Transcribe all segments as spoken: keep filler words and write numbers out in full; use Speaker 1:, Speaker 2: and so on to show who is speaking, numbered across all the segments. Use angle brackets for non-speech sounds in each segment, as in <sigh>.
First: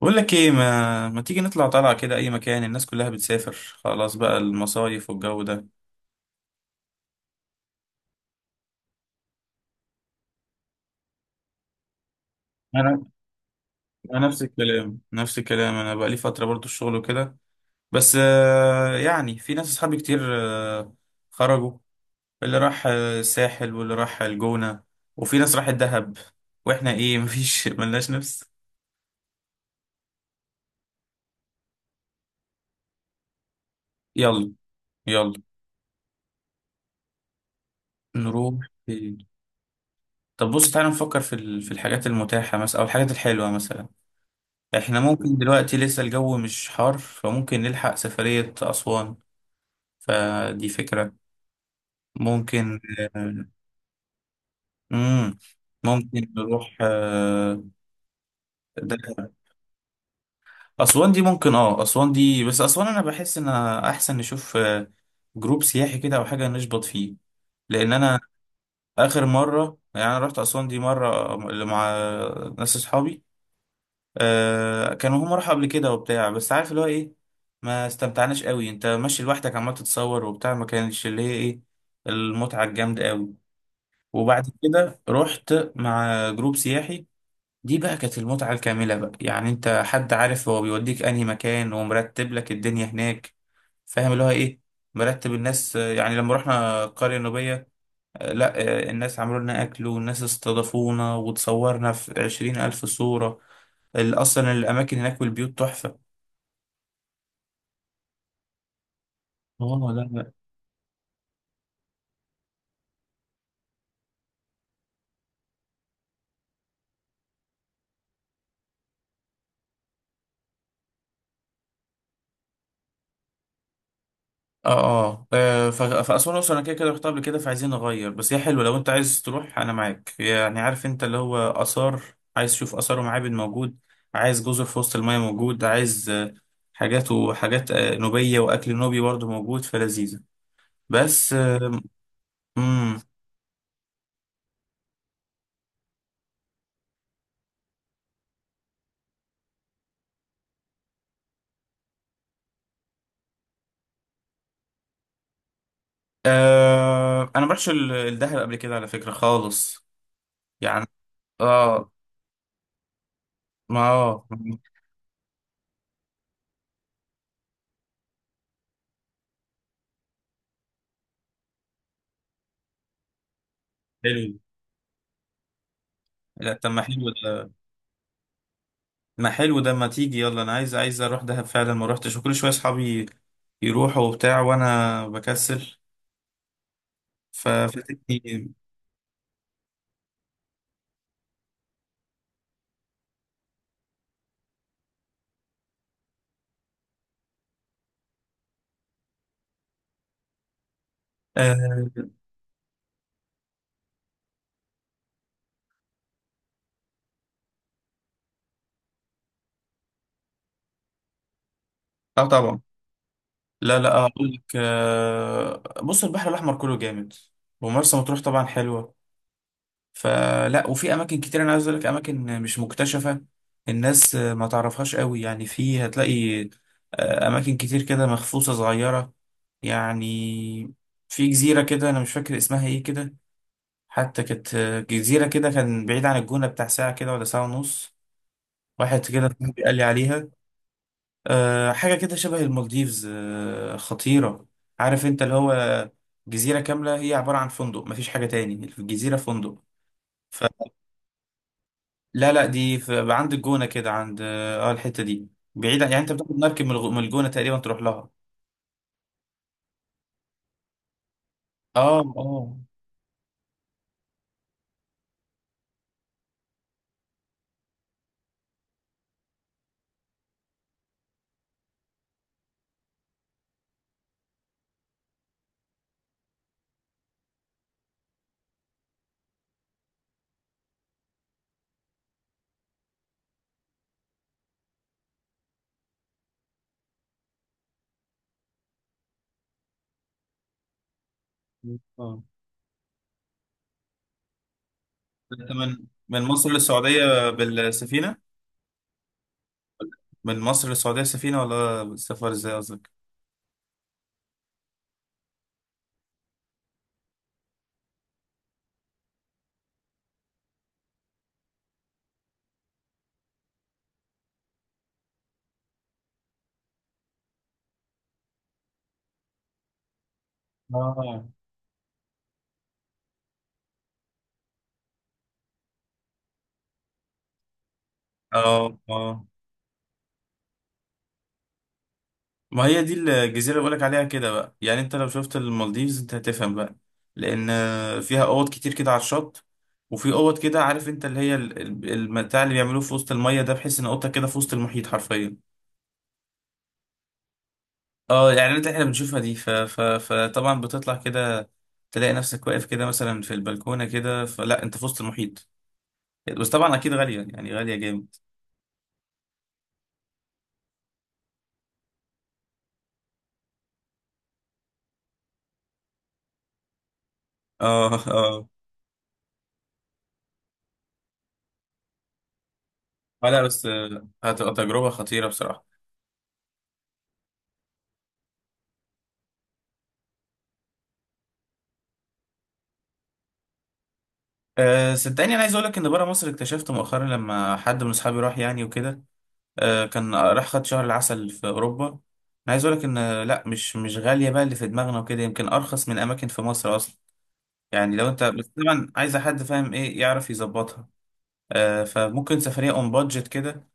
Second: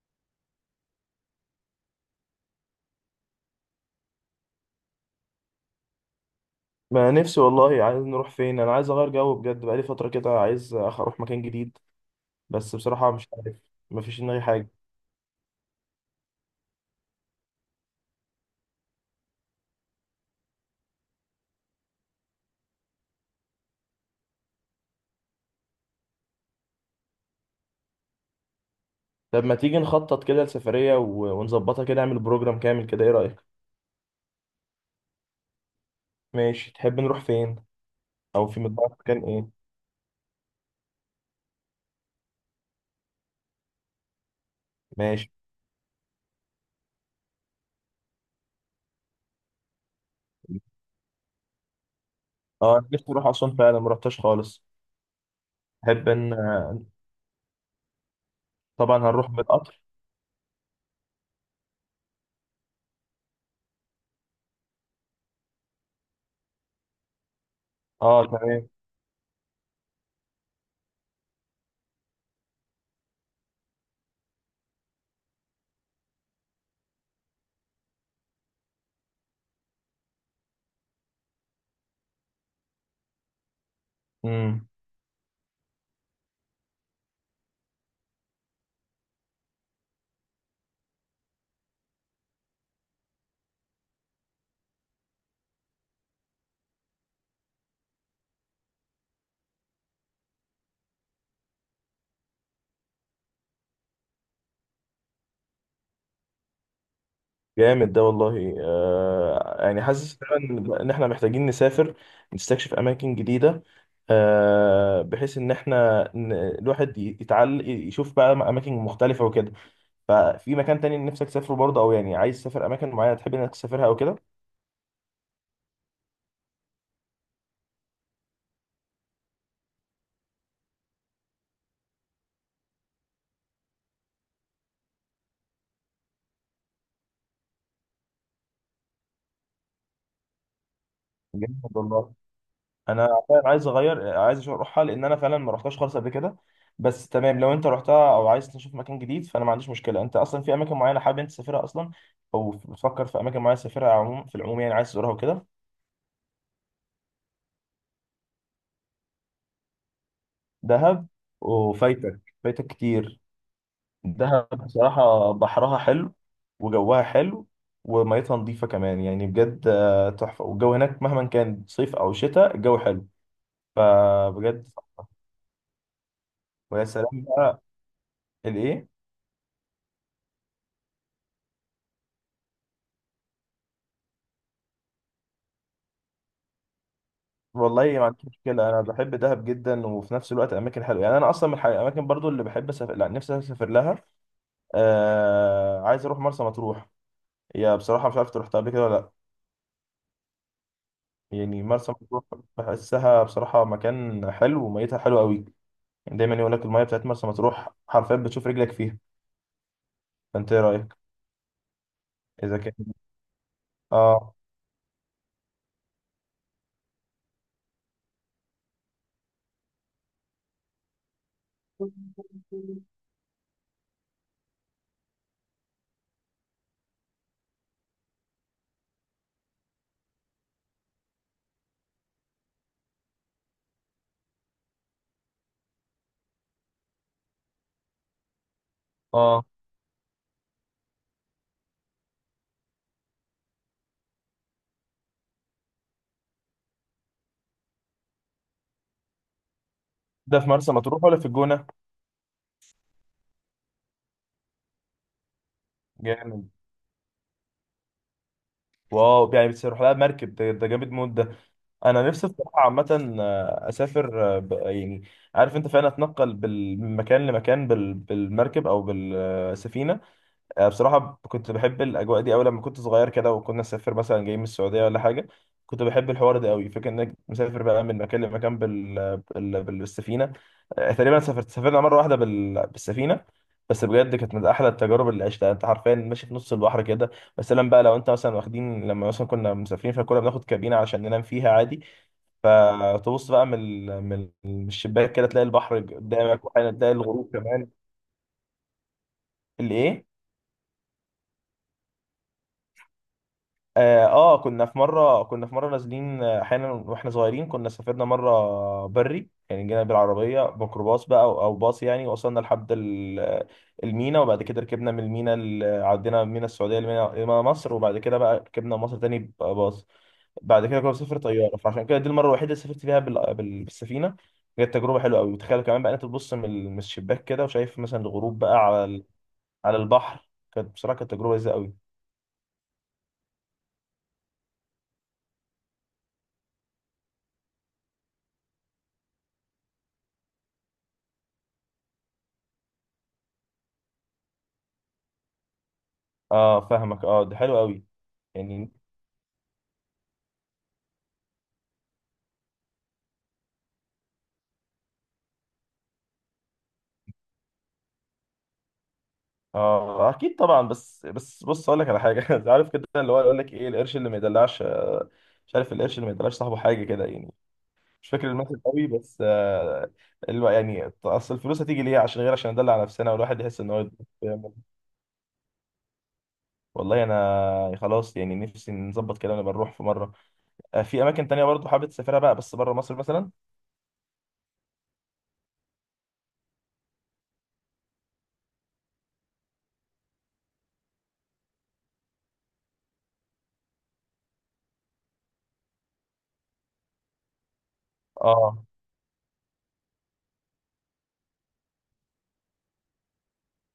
Speaker 1: بقول لك ايه، ما ما تيجي نطلع طلعة كده اي مكان. الناس كلها بتسافر خلاص بقى المصايف والجو ده.
Speaker 2: ما نفسي والله. عايز نروح فين؟ انا عايز اغير جو بجد، بقالي فتره كده، عايز أخ- اروح مكان جديد. بس
Speaker 1: انا
Speaker 2: بصراحه مش عارف، مفيش
Speaker 1: انا
Speaker 2: دماغي
Speaker 1: نفس
Speaker 2: حاجه.
Speaker 1: الكلام نفس الكلام. انا بقى لي فترة برضو الشغل وكده. بس آه، يعني في ناس اصحابي كتير آه، خرجوا. اللي راح آه، الساحل واللي راح الجونة، وفي ناس راحت دهب، واحنا ايه <laughs> مفيش ملناش نفس.
Speaker 2: طب ما تيجي نخطط كده لسفريه و- ونظبطها كده، نعمل بروجرام كامل كده، ايه رايك؟
Speaker 1: يلا يلا،
Speaker 2: ماشي، تحب نروح فين او
Speaker 1: نروح
Speaker 2: في مقدار
Speaker 1: فين؟
Speaker 2: مكان ايه؟
Speaker 1: طب بص تعالى نفكر في ال- في الحاجات المتاحة مثلا او الحاجات الحلوة مثلا. احنا
Speaker 2: ماشي.
Speaker 1: ممكن دلوقتي لسه الجو مش حار فممكن نلحق سفرية أسوان. فدي فكرة. ممكن.
Speaker 2: اه، أنا نفسي اروح اسوان فعلا، ما رحتش خالص.
Speaker 1: امم
Speaker 2: تحب
Speaker 1: ممكن
Speaker 2: ان
Speaker 1: نروح آه،
Speaker 2: طبعا هنروح
Speaker 1: دهب.
Speaker 2: بالقطر؟
Speaker 1: أسوان دي ممكن، اه أسوان دي، بس أسوان أنا بحس إن أحسن نشوف آه، جروب سياحي كده أو حاجة نشبط فيه، لأن أنا
Speaker 2: اه تمام.
Speaker 1: آخر مرة يعني أنا رحت أسوان دي مرة مع ناس أصحابي. آه كانوا هم راحوا قبل كده وبتاع، بس عارف اللي هو ايه، ما استمتعناش قوي. انت ماشي لوحدك عمال تتصور وبتاع، ما كانش اللي هي ايه المتعة الجامدة قوي. وبعد
Speaker 2: مم.
Speaker 1: كده رحت مع جروب سياحي، دي بقى كانت المتعة الكاملة بقى. يعني انت حد عارف هو بيوديك انهي مكان ومرتب لك الدنيا هناك، فاهم اللي هو ايه. مرتب الناس. آه، يعني لما رحنا القرية النوبية، آه، لا آه، الناس عملوا لنا أكل والناس استضافونا وتصورنا في عشرين ألف صورة. ال- اصلا الاماكن هناك والبيوت تحفه.
Speaker 2: جامد ده والله، آه يعني
Speaker 1: اه لا
Speaker 2: حاسس
Speaker 1: لا.
Speaker 2: فعلا ان احنا محتاجين نسافر، نستكشف اماكن جديده، آه بحيث ان احنا ن- الواحد ي- يتعل يشوف بقى اماكن مختلفه وكده. ففي مكان تاني نفسك تسافره برضه، او يعني عايز تسافر اماكن معينه تحب انك تسافرها او كده؟
Speaker 1: اه اه. آه، ف- فاسوان اصلا انا كده كده رحتها قبل كده فعايزين نغير. بس هي حلوه، لو انت عايز تروح انا معاك. يعني عارف انت اللي هو اثار، عايز تشوف اثار ومعابد، موجود. عايز جزر في وسط المايه، موجود. عايز آه، حاجات وحاجات آه، نوبيه واكل نوبي برضه، موجود فلذيذه. بس
Speaker 2: جامد
Speaker 1: آه،
Speaker 2: والله.
Speaker 1: امم
Speaker 2: انا فعلا عايز اغير، عايز أشوف اروحها، لان انا فعلا ما رحتهاش خالص قبل كده. بس تمام، لو انت رحتها او عايز تشوف مكان جديد فانا ما عنديش مشكله. انت اصلا في اماكن معينه حابب انت تسافرها اصلا، او بتفكر في اماكن معينه تسافرها عموما في العموم، يعني عايز تزورها وكده؟
Speaker 1: آه. انا ما رحتش ال- الدهب قبل كده على فكره خالص، يعني.
Speaker 2: دهب؟
Speaker 1: اه
Speaker 2: وفايتك، فايتك كتير.
Speaker 1: ما اه
Speaker 2: دهب بصراحه بحرها حلو، وجوها حلو، وميتها نظيفه كمان، يعني بجد آه، تحفه. والجو هناك مهما كان صيف او شتاء الجو حلو،
Speaker 1: حلو.
Speaker 2: فبجد.
Speaker 1: لا طب ما
Speaker 2: ويا سلام
Speaker 1: حلو ده،
Speaker 2: بقى الايه.
Speaker 1: ما حلو ده. ما تيجي يلا، انا عايز عايز اروح دهب فعلا، ما روحتش، وكل شويه اصحابي يروحوا وبتاع وانا بكسل
Speaker 2: والله ما عنديش
Speaker 1: ففاتتني.
Speaker 2: مشكلة، أنا بحب دهب جدا. وفي نفس الوقت أماكن حلوة، يعني أنا أصلا من الح- الأماكن برضو اللي بحب أسافر، لا نفسي أسافر لها. آه... عايز أروح مرسى مطروح. هي بصراحة مش عارف أنت رحتها قبل كده ولا لأ. يعني
Speaker 1: اه
Speaker 2: مرسى مطروح بحسها بصراحة مكان حلو وميتها حلوة قوي، يعني دايما يقول لك المية بتاعت مرسى مطروح حرفيا بتشوف رجلك فيها. فأنت إيه رأيك؟
Speaker 1: آه
Speaker 2: إذا
Speaker 1: طبعا.
Speaker 2: كان
Speaker 1: لا لا، آه، اقول
Speaker 2: آه.
Speaker 1: لك آه، بص، البحر الاحمر كله جامد، ومرسى مطروح طبعا حلوه. فلا، وفي اماكن كتير انا عايز اقول لك، اماكن مش مكتشفه، الناس آه، ما تعرفهاش قوي يعني. في هتلاقي آه، اماكن كتير كده مخصوصه صغيره، يعني. في جزيره كده انا مش فاكر اسمها ايه كده، حتى كانت جزيرة كده، كان بعيد عن الجونة بتاع ساعة كده ولا ساعة ونص. واحد كده
Speaker 2: آه،
Speaker 1: صاحبي قال لي عليها، أه حاجة كده شبه المالديفز، أه خطيرة. عارف انت اللي هو، جزيرة كاملة هي عبارة عن فندق، مفيش حاجة تاني، الجزيرة فندق.
Speaker 2: ده في
Speaker 1: فلا،
Speaker 2: مرسى مطروح ولا في الجونة؟
Speaker 1: لا دي في عند الجونة كده، عند اه الحتة دي، بعيدة. يعني انت بتاخد
Speaker 2: جامد.
Speaker 1: مركب من الغ- من الجونة تقريبا تروح لها.
Speaker 2: واو، يعني بتروح لها مركب؟ ده، ده جامد موت ده.
Speaker 1: اه
Speaker 2: انا نفسي
Speaker 1: اه
Speaker 2: الصراحه عامه آه، اسافر آه، ب- يعني عارف انت، فعلا اتنقل بال- من مكان لمكان بال- بالمركب او بالسفينه. آه، بصراحه ب- كنت بحب الاجواء دي قوي لما كنت صغير كده، وكنا نسافر مثلا جاي من السعوديه ولا حاجه. كنت بحب الحوار ده قوي، فكره انك مسافر بقى من مكان لمكان بال... بال... بالسفينه. آه، تقريبا سافرت سافرنا مره واحده بال... بالسفينه، بس بجد كانت من احلى التجارب اللي عشتها. انت حرفيا ماشي في نص البحر كده. بس لما بقى، لو انت مثلا واخدين، لما مثلا كنا مسافرين فكنا بناخد كابينه عشان ننام فيها عادي.
Speaker 1: اه.
Speaker 2: فتبص بقى من ال- من ال- من الشباك كده تلاقي
Speaker 1: انت
Speaker 2: البحر
Speaker 1: من من
Speaker 2: قدامك،
Speaker 1: مصر
Speaker 2: واحيانا تلاقي
Speaker 1: للسعودية
Speaker 2: الغروب كمان.
Speaker 1: بالسفينة؟
Speaker 2: الايه.
Speaker 1: من مصر للسعودية سفينة، ولا سفر ازاي قصدك؟
Speaker 2: اه، آه، كنا في مره كنا في مره نازلين، آه، احيانا واحنا صغيرين كنا سافرنا مره بري، يعني جينا بالعربيه ميكروباص بقى، او أو باص يعني، وصلنا لحد ال- المينا. وبعد كده ركبنا من المينا ال- عدينا من المينا السعوديه لمينا لمينا مصر، وبعد كده بقى ركبنا مصر تاني باص. بعد كده كنا بنسافر
Speaker 1: اه
Speaker 2: طياره، فعشان كده دي المره الوحيده اللي سافرت فيها بال- بال- بالسفينه. كانت تجربه حلوه قوي، وتخيل كمان بقى انت تبص من ال- من الشباك كده وشايف مثلا الغروب بقى
Speaker 1: اه
Speaker 2: على ال-
Speaker 1: اه.
Speaker 2: على البحر. كانت بصراحه، كانت تجربه لذيذه قوي.
Speaker 1: ما هي دي الجزيرة اللي بقولك عليها كده بقى، يعني انت لو شفت المالديفز انت هتفهم بقى، لأن فيها أوض كتير كده على الشط، وفي أوض كده عارف انت اللي هي ال- ال- المتاع اللي بيعملوه في وسط المية ده، بحيث ان اوضتك كده في وسط المحيط حرفيا.
Speaker 2: اه فاهمك، اه دي حلوه قوي.
Speaker 1: اه الإعلانات
Speaker 2: يعني
Speaker 1: اللي احنا بنشوفها دي ف... ف... فطبعا بتطلع كده، تلاقي نفسك واقف كده مثلا في البلكونة كده، فلا انت في وسط المحيط. بس طبعا أكيد غالية، يعني يعني غالية جامد.
Speaker 2: اه اكيد طبعا. بس بس بص اقول لك على حاجه. <laughs> عارف كده اللي هو، يقول لك ايه، القرش اللي ما يدلعش آه، مش عارف، القرش اللي ما يدلعش صاحبه حاجه كده يعني.
Speaker 1: اه
Speaker 2: مش فاكر
Speaker 1: اه
Speaker 2: المثل قوي بس آه، اللي هو يعني، اصل الفلوس هتيجي ليه؟ عشان غير عشان ندلع نفسنا،
Speaker 1: آه،
Speaker 2: والواحد
Speaker 1: لا
Speaker 2: يحس
Speaker 1: بس
Speaker 2: ان هو.
Speaker 1: آه، هتبقى تجربة خطيرة بصراحة.
Speaker 2: والله انا خلاص، يعني نفسي نظبط كده ونبقى نروح في مره. آه، في اماكن تانية برضو حابب تسافرها بقى، بس بره مصر مثلا؟
Speaker 1: أه صدقني، انا عايز اقول لك ان بره مصر، اكتشفت مؤخرا لما حد من اصحابي راح يعني وكده. أه كان راح خد شهر العسل في اوروبا. انا عايز اقول لك ان آه، لا، مش مش غاليه بقى اللي في دماغنا وكده. يمكن ارخص من اماكن في مصر اصلا، يعني، لو انت بس
Speaker 2: اه.
Speaker 1: طبعا عايزه حد فاهم ايه يعرف يظبطها. أه فممكن سفريه اون بادجت كده،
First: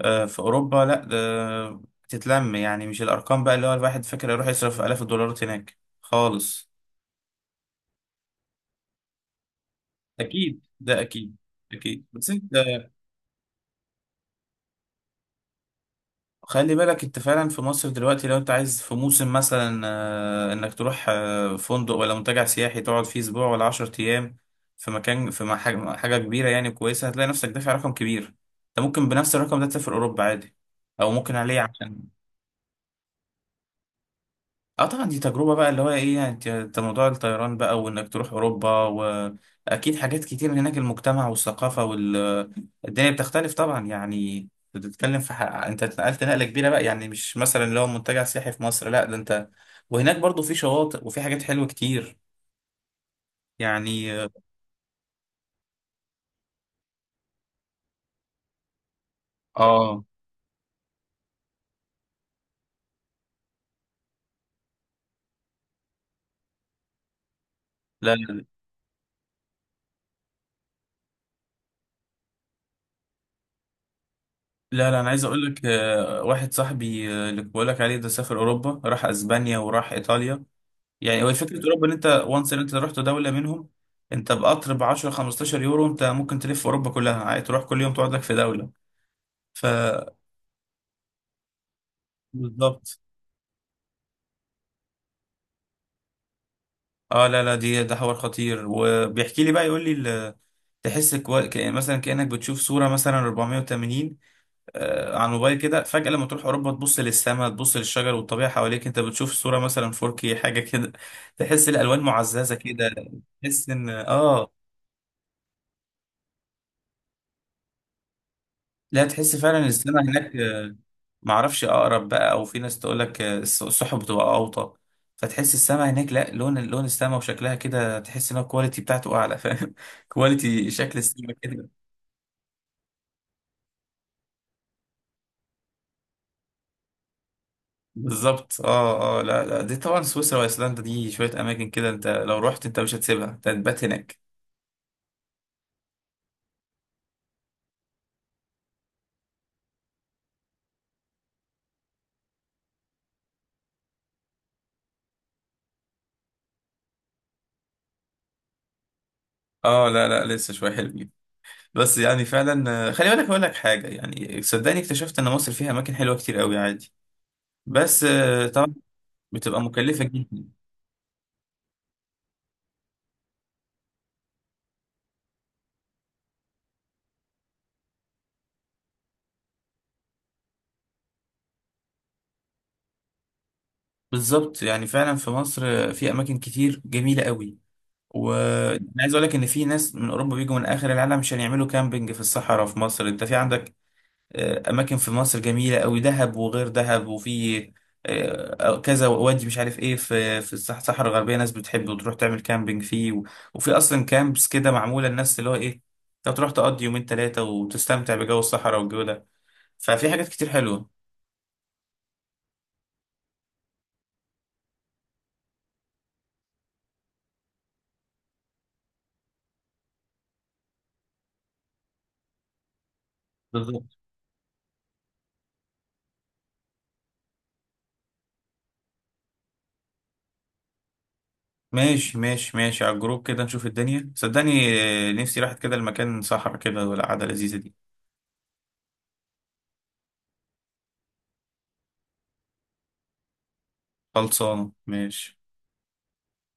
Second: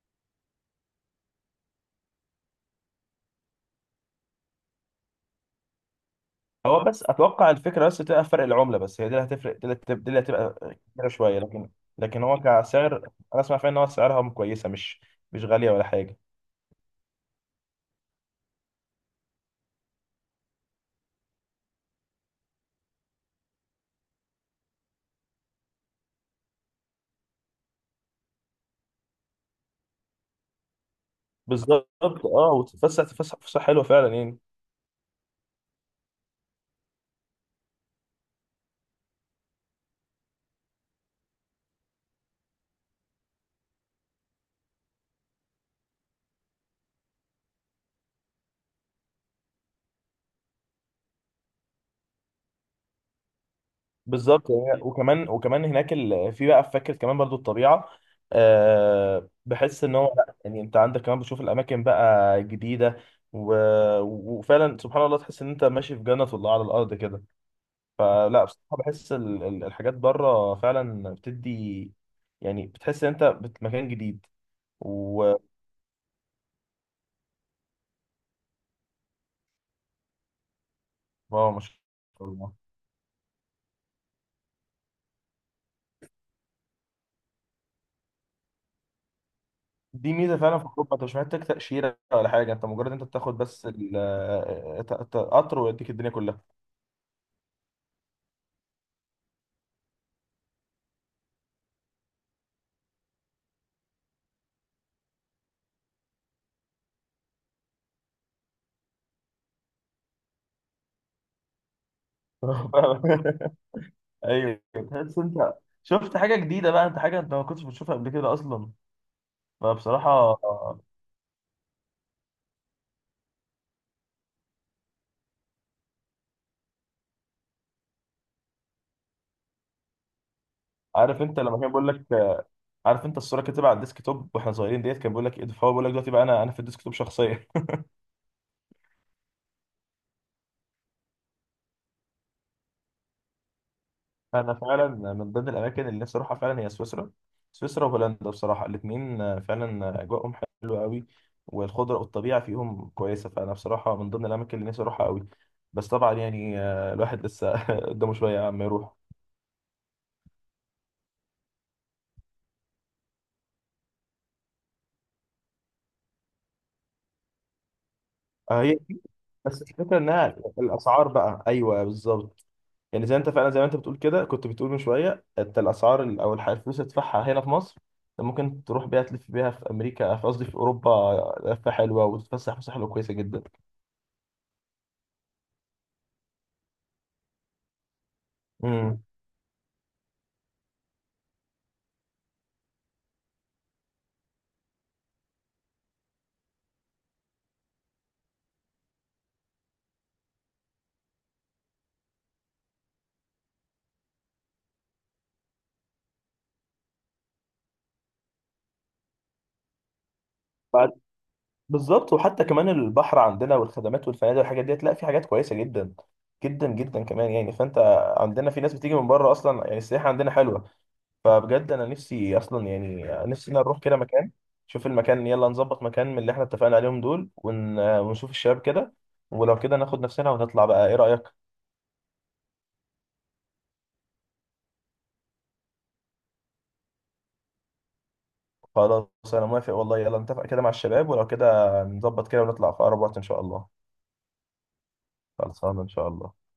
Speaker 1: أه في اوروبا. لا ده تتلم، يعني مش الارقام بقى اللي هو الواحد فاكر، يروح يصرف الاف الدولارات هناك خالص.
Speaker 2: هو بس اتوقع الفكره بس تبقى في فرق العمله، بس هي دي اللي هتفرق، دي اللي هتب- دي اللي هتبقى
Speaker 1: اكيد ده
Speaker 2: كبيره
Speaker 1: اكيد
Speaker 2: شويه. لكن،
Speaker 1: اكيد.
Speaker 2: لكن
Speaker 1: بس
Speaker 2: هو
Speaker 1: انت
Speaker 2: كسعر انا اسمع فعلا ان هو سعرها كويسه، مش مش غاليه ولا حاجه.
Speaker 1: خلي بالك، انت فعلا في مصر دلوقتي لو انت عايز في موسم مثلا آه، انك تروح آه، فندق ولا منتجع سياحي تقعد فيه اسبوع ولا عشرة ايام في مكان في مح- حاجه كبيره يعني كويسه، هتلاقي نفسك دافع رقم كبير. انت ممكن بنفس الرقم ده تسافر اوروبا عادي، او ممكن عليه
Speaker 2: بالظبط.
Speaker 1: عشان.
Speaker 2: اه وتتفسح، تفسح فسحه حلوه فعلا يعني.
Speaker 1: اه طبعا، دي تجربة بقى اللي هو ايه. يعني انت انت موضوع الطيران بقى، وانك تروح اوروبا، واكيد حاجات كتير هناك، المجتمع والثقافة والدنيا بتختلف طبعا. يعني بتتكلم في حق، انت اتنقلت نقلة كبيرة بقى، يعني مش مثلا اللي هو منتجع سياحي في مصر، لا ده انت، وهناك برضو في شواطئ وفي حاجات حلوة كتير، يعني.
Speaker 2: بالظبط. هي- وكمان، وكمان هناك ال... في بقى في فكره كمان برضو الطبيعه. أه، بحس ان
Speaker 1: اه
Speaker 2: هو لا، يعني انت عندك كمان بتشوف الاماكن بقى جديده و... وفعلا سبحان الله تحس ان انت ماشي في جنه الله على الارض كده.
Speaker 1: لا
Speaker 2: فلا،
Speaker 1: لا.
Speaker 2: بصراحه بحس ال... ال- الحاجات بره فعلا بتدي يعني، بتحس ان انت بت... مكان جديد.
Speaker 1: لا لا، انا عايز
Speaker 2: و،
Speaker 1: اقول لك آه، واحد صاحبي آه، اللي بقول لك عليه ده سافر اوروبا، راح اسبانيا وراح ايطاليا. يعني هو
Speaker 2: واو ما
Speaker 1: فكره
Speaker 2: شاء
Speaker 1: اوروبا ان انت وانس
Speaker 2: الله.
Speaker 1: ان انت رحت دوله منهم، انت بقطر ب عشرة خمستاشر يورو انت ممكن تلف اوروبا كلها عادي، تروح كل يوم تقعد لك في دوله. ف
Speaker 2: دي ميزه فعلا في اوروبا، انت مش محتاج تاشيره ولا حاجه، انت مجرد
Speaker 1: بالظبط.
Speaker 2: انت بتاخد بس ال... ت- ت- قطر، ويديك الدنيا كلها.
Speaker 1: اه لا لا، دي ده حوار خطير. وبيحكي لي بقى يقول لي ال- تحس كو... كأن مثلا كأنك بتشوف صورة مثلا اربعمائة وثمانين آه على الموبايل كده، فجأة لما تروح أوروبا تبص للسماء، تبص للشجر والطبيعة حواليك، أنت بتشوف صورة مثلا فور كيه حاجة كده. تحس الألوان معززة كده.
Speaker 2: <laughs>
Speaker 1: تحس إن آه.
Speaker 2: ايوه، تحس انت شفت حاجه جديده بقى، انت حاجه انت ما كنتش بتشوفها قبل كده اصلا.
Speaker 1: لا تحس فعلا السماء
Speaker 2: فبصراحه
Speaker 1: هناك آه،
Speaker 2: آه،
Speaker 1: معرفش اقرب بقى، او في ناس تقول لك السحب بتبقى اوطى، فتحس السماء هناك، لا لون، لون السماء وشكلها كده، تحس ان هو الكواليتي بتاعته اعلى، فاهم <laughs> كواليتي شكل
Speaker 2: عارف
Speaker 1: السماء
Speaker 2: انت لما
Speaker 1: كده.
Speaker 2: كان بيقول لك آه، عارف انت الصوره كانت تبقى على الديسك توب واحنا صغيرين، ديت كان بيقول لك ايه ده؟ فهو بيقول لك دلوقتي بقى انا، انا في الديسك توب شخصيا.
Speaker 1: بالظبط اه اه. لا لا دي طبعا سويسرا وايسلندا، دي شويه اماكن كده انت لو رحت انت مش هتسيبها، انت هتبات هناك.
Speaker 2: <laughs> انا فعلا من ضمن الاماكن اللي نفسي اروحها فعلا هي سويسرا. سويسرا وهولندا بصراحه الاثنين فعلا اجواءهم حلوه قوي، والخضره والطبيعه فيهم كويسه، فانا بصراحه من ضمن الاماكن اللي نفسي اروحها قوي. بس طبعا يعني آه، الواحد لسه <laughs> قدامه شويه عم يروح.
Speaker 1: اه لا لا، لسه شويه حلوين. بس يعني فعلا آه، خلي بالك اقول لك حاجه، يعني صدقني اكتشفت ان مصر فيها اماكن حلوه كتير قوي عادي، بس آه،
Speaker 2: آه،
Speaker 1: طبعا
Speaker 2: هي
Speaker 1: بتبقى
Speaker 2: بس الفكره
Speaker 1: مكلفه
Speaker 2: انها
Speaker 1: جدا.
Speaker 2: الاسعار بقى، ايوه بالظبط. يعني زي انت فعلا، زي ما انت بتقول كده، كنت بتقول من شويه انت الاسعار ال- او الح- الفلوس اللي تدفعها هنا في مصر، أنت ممكن تروح بيها تلف بيها في امريكا، في قصدي في اوروبا لفه حلوه، وتتفسح فسحه حلوه كويسه جدا.
Speaker 1: بالظبط، يعني فعلا في مصر في اماكن كتير جميله قوي، وانا
Speaker 2: امم.
Speaker 1: عايز اقول لك ان في ناس من اوروبا بيجوا من اخر العالم عشان يعملوا كامبينج في الصحراء في مصر. انت في عندك آه، اماكن في مصر جميله قوي، دهب وغير دهب، وفي آه، آه، كذا وادي مش عارف ايه في في الصح- الصحراء الغربيه، ناس بتحب وتروح تعمل كامبينج فيه، و- وفي اصلا كامبس كده معموله للناس اللي هو ايه، انت تروح تقضي يومين ثلاثه وتستمتع بجو الصحراء والجو ده. ففي حاجات كتير
Speaker 2: بعد-،
Speaker 1: حلوه.
Speaker 2: بالظبط. وحتى كمان البحر عندنا والخدمات والفنادق والحاجات ديت، لا في حاجات كويسه جدا جدا جدا كمان يعني. فانت عندنا في ناس بتيجي من بره اصلا، يعني السياحه عندنا حلوه. فبجد انا نفسي اصلا، يعني نفسي إن أنا اروح كده مكان، شوف المكان. يلا نظبط مكان من اللي احنا اتفقنا عليهم دول ون... ونشوف الشباب كده، ولو كده ناخد نفسنا ونطلع بقى، ايه رأيك؟
Speaker 1: ماشي ماشي ماشي، على الجروب كده نشوف الدنيا صدقني. آه، نفسي راحت كده المكان صحرا كده، والقعدة لذيذة دي.
Speaker 2: خلاص. انا موافق والله. يلا نتفق كده مع الشباب ولو كده نظبط كده ونطلع في اقرب وقت ان شاء الله.
Speaker 1: خلصانة ماشي.
Speaker 2: خلصانه ان شاء الله.